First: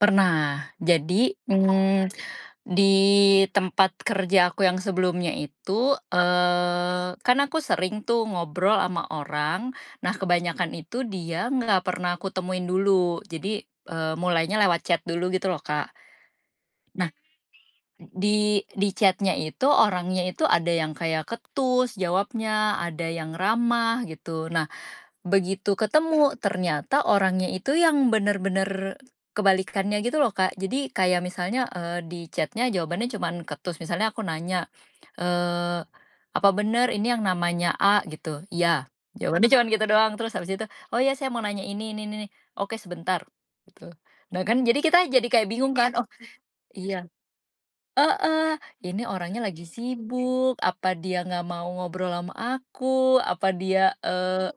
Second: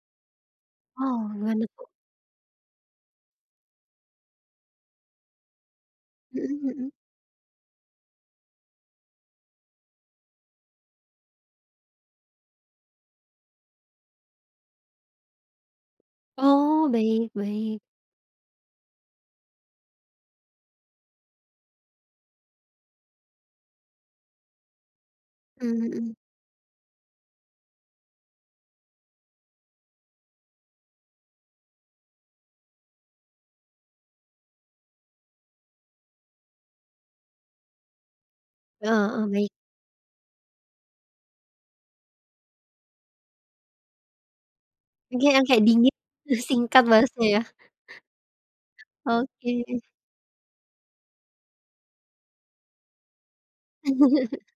Pernah, Oh, jadi, gimana tuh? mmm, di tempat kerja aku yang sebelumnya itu, Mhm mhm. eee, kan aku sering tuh, ngobrol ama orang. Nah, kebanyakan itu, dia nggak pernah aku temuin dulu, jadi, eee, mulainya lewat chat dulu, gitu loh, Kak. Oh, Nah, baik baik. di di chat-nya itu orangnya itu ada yang kayak ketus jawabnya, ada yang ramah gitu. Nah, begitu Mmm, mhm. ketemu, ternyata orangnya itu yang bener-bener, kebalikannya gitu loh, Kak. Jadi, kayak misalnya, eee, di chat-nya jawabannya cuman ketus, misalnya aku nanya, eee, "Apa bener ini yang namanya A?" Gitu, "Iya." Eh, heeh, Jawabannya baik. cuman gitu doang, terus habis itu, "Oh, iya, saya mau nanya ini-ini, n-ni-ni." "Oke, sebentar." Gitu. Nah, kan jadi kita jadi Dia yang kayak kek bingung kan, dingin, oh, terus singkat iya balesnya, ya. heeh, ini orangnya lagi Oke. sibuk, apa dia nggak mau ngobrol ama aku, apa dia, eee,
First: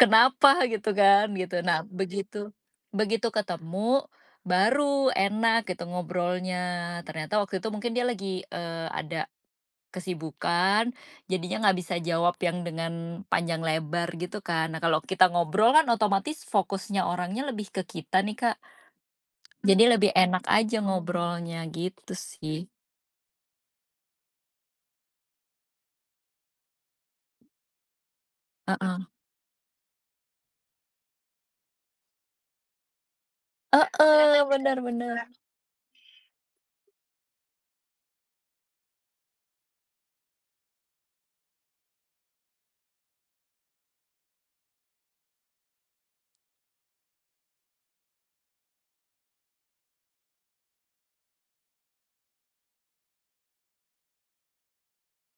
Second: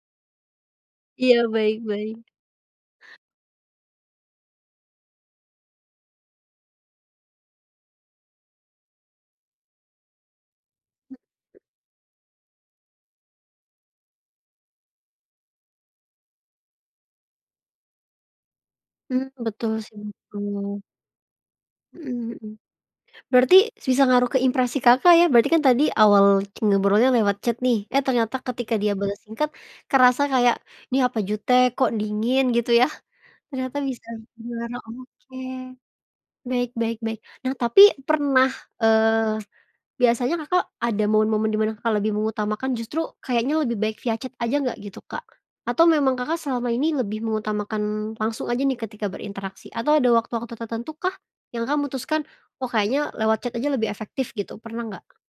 kenapa gitu kan, Iya, gitu. baik Nah, baik. begitu begitu ketemu, baru enak gitu ngobrolnya. Ternyata waktu itu mungkin dia lagi, eee, ada kesibukan, jadinya nggak bisa jawab yang dengan, panjang lebar, gitu kan. Nah, kalau kita ngobrol kan, otomatis fokusnya orangnya lebih ke kita nih, Kak Mmm, betul jadi sih lebih itu. enak aja ngobrolnya, gitu Mhm mhm. sih. Berarti, s bisa ngaruh ke impresi Kakak, ya. Berarti kan tadi, awal c ngobrolnya lewat chat nih, eh, ternyata ketika dia Heeh. bales singkat, kerasa kayak, "Nih apa jutek? Kok dingin?" Gitu, yah. Ternyata bisa Heeh, dibilang, bener bener. oke, baik baik baik. Nah, tapi pernah, eee, biasanya Kakak ada momen-momen di mana Kakak lebih mengutamakan justru, kayaknya lebih baik via chat aja nggak, gitu, Kak, atau memang Kakak selama ini lebih mengutamakan, langsung aja nih ketika berinteraksi, atau ada waktu-waktu tertentukah, yang Kakak mutuskan, "Oh, kayaknya lewat chat aja lebih efektif." Gitu, pernah nggak?